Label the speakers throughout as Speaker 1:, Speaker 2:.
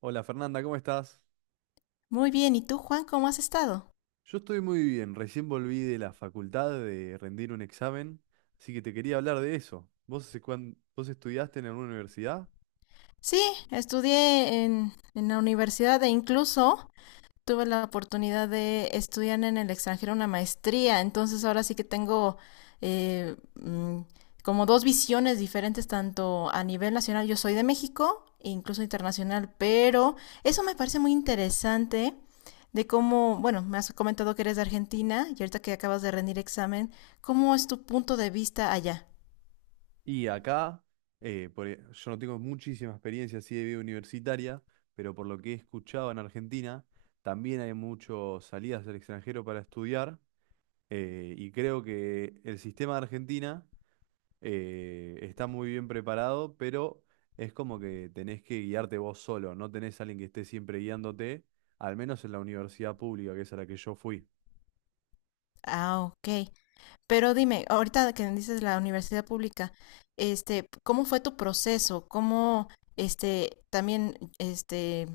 Speaker 1: Hola Fernanda, ¿cómo estás?
Speaker 2: Muy bien, ¿y tú, Juan, cómo has estado?
Speaker 1: Yo estoy muy bien, recién volví de la facultad de rendir un examen, así que te quería hablar de eso. ¿Vos, vos estudiaste en alguna universidad?
Speaker 2: Sí, estudié en la universidad e incluso tuve la oportunidad de estudiar en el extranjero una maestría, entonces ahora sí que tengo eh, mm, como dos visiones diferentes, tanto a nivel nacional, yo soy de México, e incluso internacional, pero eso me parece muy interesante de cómo, bueno, me has comentado que eres de Argentina y ahorita que acabas de rendir examen, ¿cómo es tu punto de vista allá?
Speaker 1: Y acá, yo no tengo muchísima experiencia así de vida universitaria, pero por lo que he escuchado en Argentina, también hay muchas salidas al extranjero para estudiar, y creo que el sistema de Argentina está muy bien preparado, pero es como que tenés que guiarte vos solo, no tenés a alguien que esté siempre guiándote, al menos en la universidad pública, que es a la que yo fui.
Speaker 2: Ah, ok. Pero dime, ahorita que dices la universidad pública, este, ¿cómo fue tu proceso? ¿Cómo, este, también, este,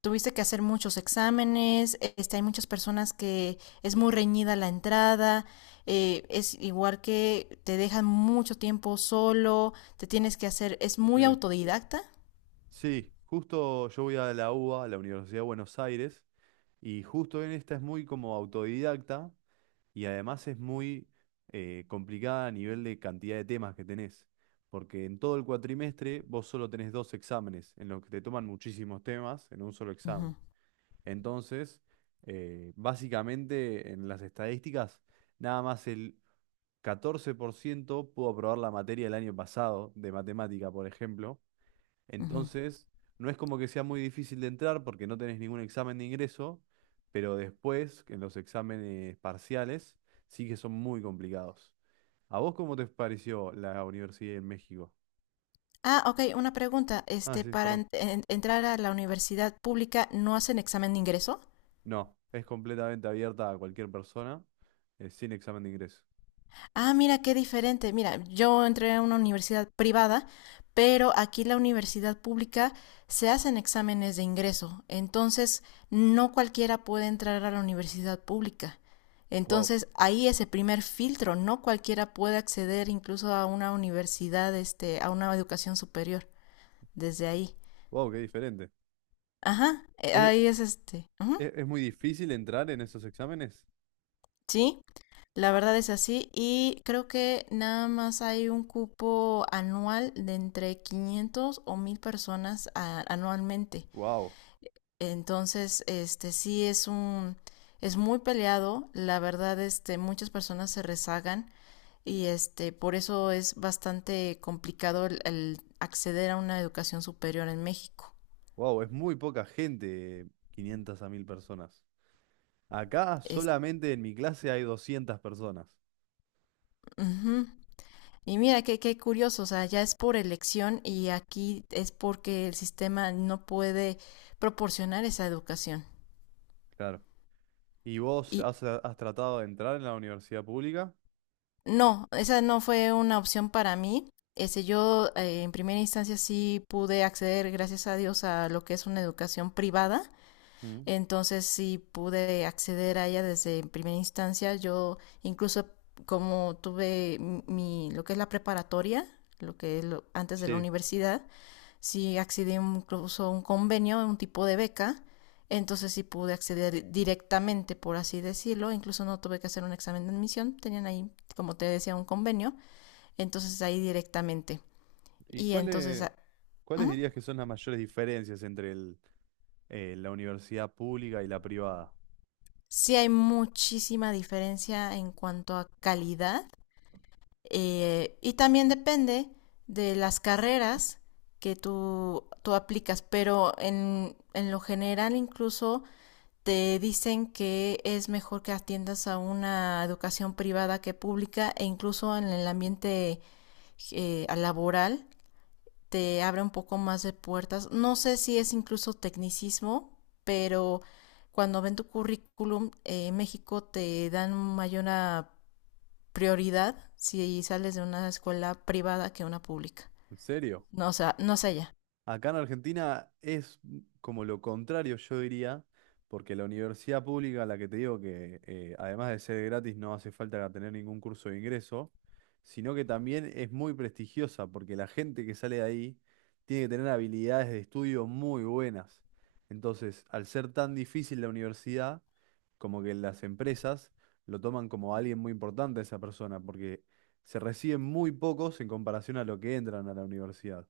Speaker 2: tuviste que hacer muchos exámenes, este, hay muchas personas que es muy reñida la entrada, es igual que te dejan mucho tiempo solo, te tienes que hacer, es muy
Speaker 1: Sí.
Speaker 2: autodidacta.
Speaker 1: Sí, justo yo voy a la UBA, a la Universidad de Buenos Aires, y justo en esta es muy como autodidacta y además es muy complicada a nivel de cantidad de temas que tenés, porque en todo el cuatrimestre vos solo tenés dos exámenes en los que te toman muchísimos temas en un solo examen.
Speaker 2: Ujú,
Speaker 1: Entonces, básicamente en las estadísticas, nada más el 14% pudo aprobar la materia el año pasado de matemática, por ejemplo.
Speaker 2: ujú.
Speaker 1: Entonces, no es como que sea muy difícil de entrar porque no tenés ningún examen de ingreso, pero después, en los exámenes parciales, sí que son muy complicados. ¿A vos cómo te pareció la universidad en México?
Speaker 2: Ah, okey, una pregunta,
Speaker 1: Ah,
Speaker 2: este,
Speaker 1: sí,
Speaker 2: para
Speaker 1: perdón.
Speaker 2: en entrar a la universidad pública, ¿no hacen examen de ingreso?
Speaker 1: No, es completamente abierta a cualquier persona, sin examen de ingreso.
Speaker 2: Ah, mira, qué diferente. Mira, yo entré a una universidad privada, pero aquí la universidad pública se hacen exámenes de ingreso. Entonces, no cualquiera puede entrar a la universidad pública.
Speaker 1: Wow.
Speaker 2: Entonces, ahí es el primer filtro, no cualquiera puede acceder incluso a una universidad, este, a una educación superior desde ahí.
Speaker 1: Wow, qué diferente.
Speaker 2: Ajá,
Speaker 1: ¿Es,
Speaker 2: ahí es, este ujú.
Speaker 1: es muy difícil entrar en esos exámenes?
Speaker 2: Sí, la verdad es así y creo que nada más hay un cupo anual de entre 500 o 1000 personas anualmente.
Speaker 1: Wow,
Speaker 2: Entonces, este sí es muy peleado, la verdad este muchas personas se rezagan y este por eso es bastante complicado el acceder a una educación superior en México.
Speaker 1: wow, es muy poca gente, 500 a 1000 personas. Acá
Speaker 2: Es,
Speaker 1: solamente en mi clase hay 200 personas.
Speaker 2: Ujú. Y mira, qué curioso, o sea, ya es por elección y aquí es porque el sistema no puede proporcionar esa educación.
Speaker 1: Claro. ¿Y vos
Speaker 2: Y
Speaker 1: has tratado de entrar en la universidad pública?
Speaker 2: no, esa no fue una opción para mí. Ese, yo en primera instancia sí pude acceder, gracias a Dios, a lo que es una educación privada.
Speaker 1: Mm.
Speaker 2: Entonces sí pude acceder a ella desde primera instancia. Yo incluso como tuve lo que es la preparatoria, lo que es antes de la
Speaker 1: Sí.
Speaker 2: universidad, sí accedí incluso a un convenio, un tipo de beca, entonces sí pude acceder directamente, por así decirlo, incluso no tuve que hacer un examen de admisión, tenían ahí, como te decía, un convenio, entonces ahí directamente.
Speaker 1: ¿Y
Speaker 2: Y entonces
Speaker 1: cuáles
Speaker 2: ¿Mm?
Speaker 1: dirías que son las mayores diferencias entre la universidad pública y la privada?
Speaker 2: Sí hay muchísima diferencia en cuanto a calidad y también depende de las carreras que tú aplicas, pero en lo general incluso te dicen que es mejor que atiendas a una educación privada que pública e incluso en el ambiente laboral te abre un poco más de puertas. No sé si es incluso tecnicismo, pero cuando ven tu currículum, en México te dan mayor prioridad si sales de una escuela privada que una pública.
Speaker 1: ¿En serio?
Speaker 2: No, o sea, no sé ya.
Speaker 1: Acá en Argentina es como lo contrario, yo diría, porque la universidad pública, la que te digo que además de ser gratis no hace falta tener ningún curso de ingreso, sino que también es muy prestigiosa, porque la gente que sale de ahí tiene que tener habilidades de estudio muy buenas. Entonces, al ser tan difícil la universidad, como que las empresas lo toman como alguien muy importante a esa persona, porque se reciben muy pocos en comparación a lo que entran a la universidad.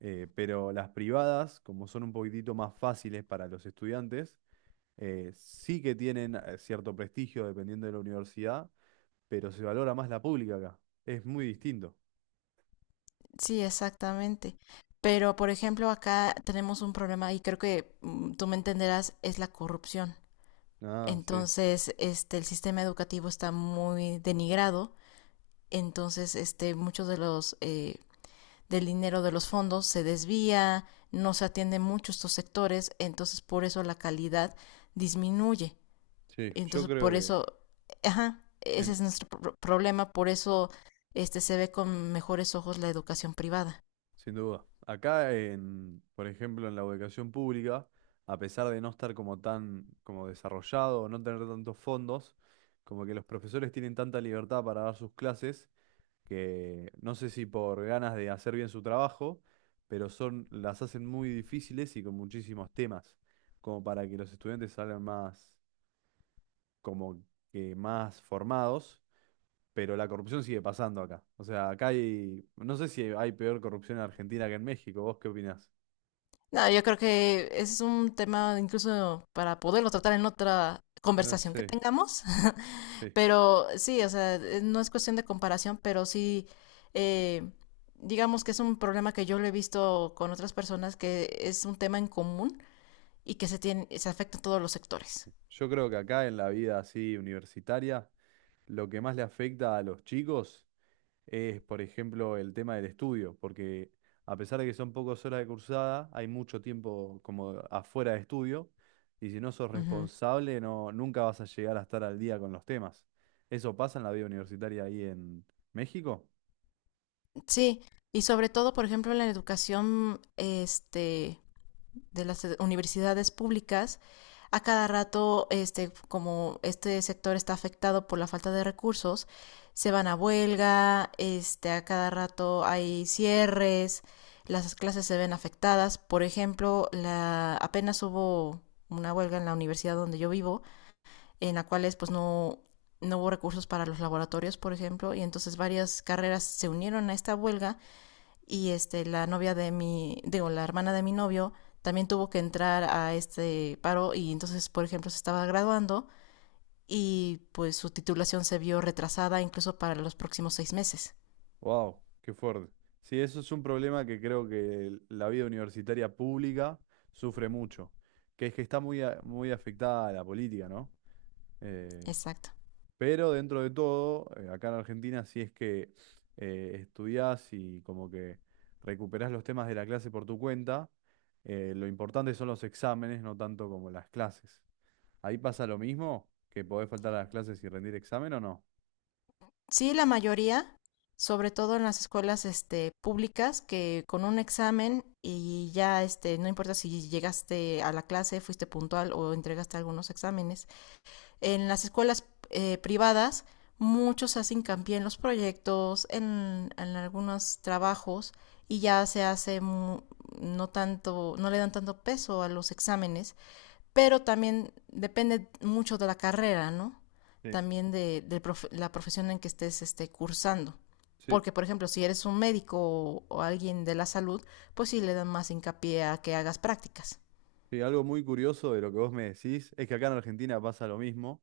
Speaker 1: Pero las privadas, como son un poquitito más fáciles para los estudiantes, sí que tienen cierto prestigio dependiendo de la universidad, pero se valora más la pública acá. Es muy distinto.
Speaker 2: Sí, exactamente. Pero, por ejemplo, acá tenemos un problema y creo que tú me entenderás, es la corrupción.
Speaker 1: Ah, sí,
Speaker 2: Entonces, este, el sistema educativo está muy denigrado. Entonces, este, muchos de los del dinero de los fondos se desvía, no se atienden mucho estos sectores. Entonces, por eso la calidad disminuye.
Speaker 1: sí, yo
Speaker 2: Entonces,
Speaker 1: creo
Speaker 2: por
Speaker 1: que,
Speaker 2: eso, ajá, ese
Speaker 1: en-
Speaker 2: es nuestro problema. Por eso, este, se ve con mejores ojos la educación privada.
Speaker 1: sin duda. Acá, por ejemplo, en la educación pública, a pesar de no estar como tan como desarrollado, no tener tantos fondos, como que los profesores tienen tanta libertad para dar sus clases que no sé si por ganas de hacer bien su trabajo, pero son, las hacen muy difíciles y con muchísimos temas, como para que los estudiantes salgan más, como que más formados, pero la corrupción sigue pasando acá. O sea, acá no sé si hay peor corrupción en Argentina que en México, ¿vos qué opinás?
Speaker 2: No, yo creo que ese es un tema incluso para poderlo tratar en otra
Speaker 1: No
Speaker 2: conversación que
Speaker 1: sé,
Speaker 2: tengamos,
Speaker 1: sí,
Speaker 2: pero sí, o sea, no es cuestión de comparación, pero sí, eh, digamos que es un problema que yo lo he visto con otras personas, que es un tema en común y que se afecta a todos los sectores.
Speaker 1: sí. Yo creo que acá en la vida así universitaria, lo que más le afecta a los chicos es, por ejemplo, el tema del estudio, porque a pesar de que son pocas horas de cursada, hay mucho tiempo como afuera de estudio, y si no sos
Speaker 2: Ujú.
Speaker 1: responsable, no, nunca vas a llegar a estar al día con los temas. ¿Eso pasa en la vida universitaria ahí en México?
Speaker 2: Sí, y sobre todo, por ejemplo, en la educación, este, de las universidades públicas, a cada rato, este, como este sector está afectado por la falta de recursos, se van a huelga, este, a cada rato hay cierres, las clases se ven afectadas. Por ejemplo, apenas hubo una huelga en la universidad donde yo vivo, en la cual pues no, no hubo recursos para los laboratorios, por ejemplo, y entonces varias carreras se unieron a esta huelga y este la novia de mi digo, la hermana de mi novio también tuvo que entrar a este paro y entonces por ejemplo se estaba graduando y pues su titulación se vio retrasada incluso para los próximos 6 meses.
Speaker 1: ¡Wow! ¡Qué fuerte! Sí, eso es un problema que creo que la vida universitaria pública sufre mucho, que es que está muy, muy afectada a la política, ¿no? Eh,
Speaker 2: Exacto.
Speaker 1: Pero dentro de todo, acá en Argentina, si es que estudiás y como que recuperás los temas de la clase por tu cuenta, lo importante son los exámenes, no tanto como las clases. Ahí pasa lo mismo, que podés faltar a las clases y rendir examen o no.
Speaker 2: Sí, la mayoría, sobre todo en las escuelas este públicas, que con un examen y ya este no importa si llegaste a la clase, fuiste puntual o entregaste algunos exámenes. En las escuelas privadas muchos hacen hincapié en los proyectos, en algunos trabajos y ya se hace no tanto, no le dan tanto peso a los exámenes, pero también depende mucho de la carrera, ¿no?
Speaker 1: Sí,
Speaker 2: También de la profesión en que estés este, cursando.
Speaker 1: sí.
Speaker 2: Porque, por ejemplo, si eres un médico o alguien de la salud, pues sí le dan más hincapié a que hagas prácticas.
Speaker 1: Sí, algo muy curioso de lo que vos me decís es que acá en Argentina pasa lo mismo.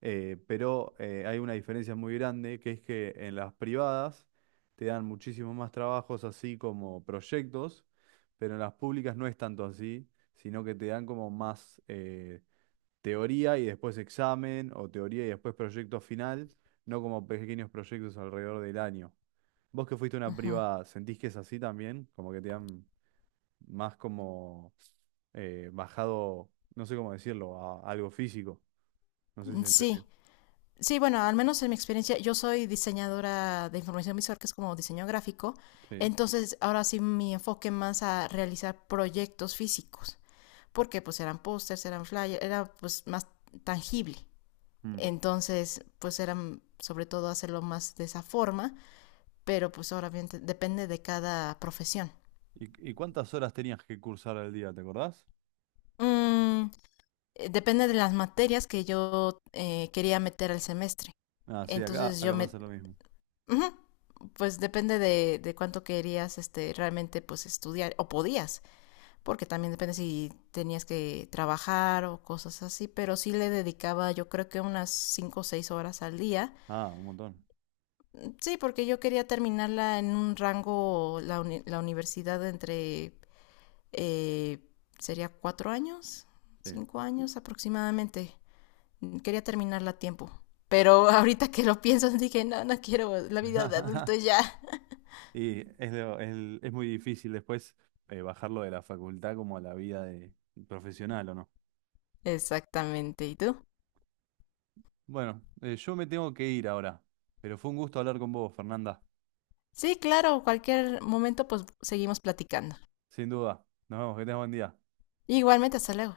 Speaker 1: Pero hay una diferencia muy grande, que es que en las privadas te dan muchísimos más trabajos así como proyectos, pero en las públicas no es tanto así, sino que te dan como más teoría y después examen, o teoría y después proyecto final, no como pequeños proyectos alrededor del año. Vos que fuiste a una
Speaker 2: Ujú.
Speaker 1: privada, ¿sentís que es así también? Como que te dan más como bajado, no sé cómo decirlo, a algo físico. No sé si
Speaker 2: Sí,
Speaker 1: entendí.
Speaker 2: sí, bueno, al menos en mi experiencia, yo soy diseñadora de información visual, que es como diseño gráfico.
Speaker 1: Sí.
Speaker 2: Entonces, ahora sí mi enfoque más a realizar proyectos físicos, porque pues eran pósters, eran flyers, era pues más tangible.
Speaker 1: Mm.
Speaker 2: Entonces, pues eran sobre todo hacerlo más de esa forma, pero pues ahora bien depende de cada profesión.
Speaker 1: ¿Y cuántas horas tenías que cursar al día, te acordás?
Speaker 2: Mm, Depende de las materias que yo quería meter al semestre.
Speaker 1: Ah, sí, acá,
Speaker 2: Entonces yo
Speaker 1: acá
Speaker 2: me
Speaker 1: pasa lo mismo.
Speaker 2: Ujú. Pues depende de cuánto querías este, realmente pues estudiar o podías, porque también depende si tenías que trabajar o cosas así, pero sí le dedicaba yo creo que unas 5 o 6 horas al día.
Speaker 1: Ah, un montón.
Speaker 2: Sí, porque yo quería terminarla en un rango, la universidad entre, eh, sería 4 años,
Speaker 1: Sí.
Speaker 2: 5 años aproximadamente. Quería terminarla a tiempo, pero ahorita que lo pienso dije, no, no quiero la vida de adulto ya.
Speaker 1: Y es muy difícil después bajarlo de la facultad como a la vida de profesional, ¿o no?
Speaker 2: Exactamente. ¿Y tú?
Speaker 1: Bueno, yo me tengo que ir ahora, pero fue un gusto hablar con vos, Fernanda.
Speaker 2: Sí, claro, cualquier momento pues seguimos platicando.
Speaker 1: Sin duda. Nos vemos, que tengas buen día.
Speaker 2: Igualmente, hasta luego.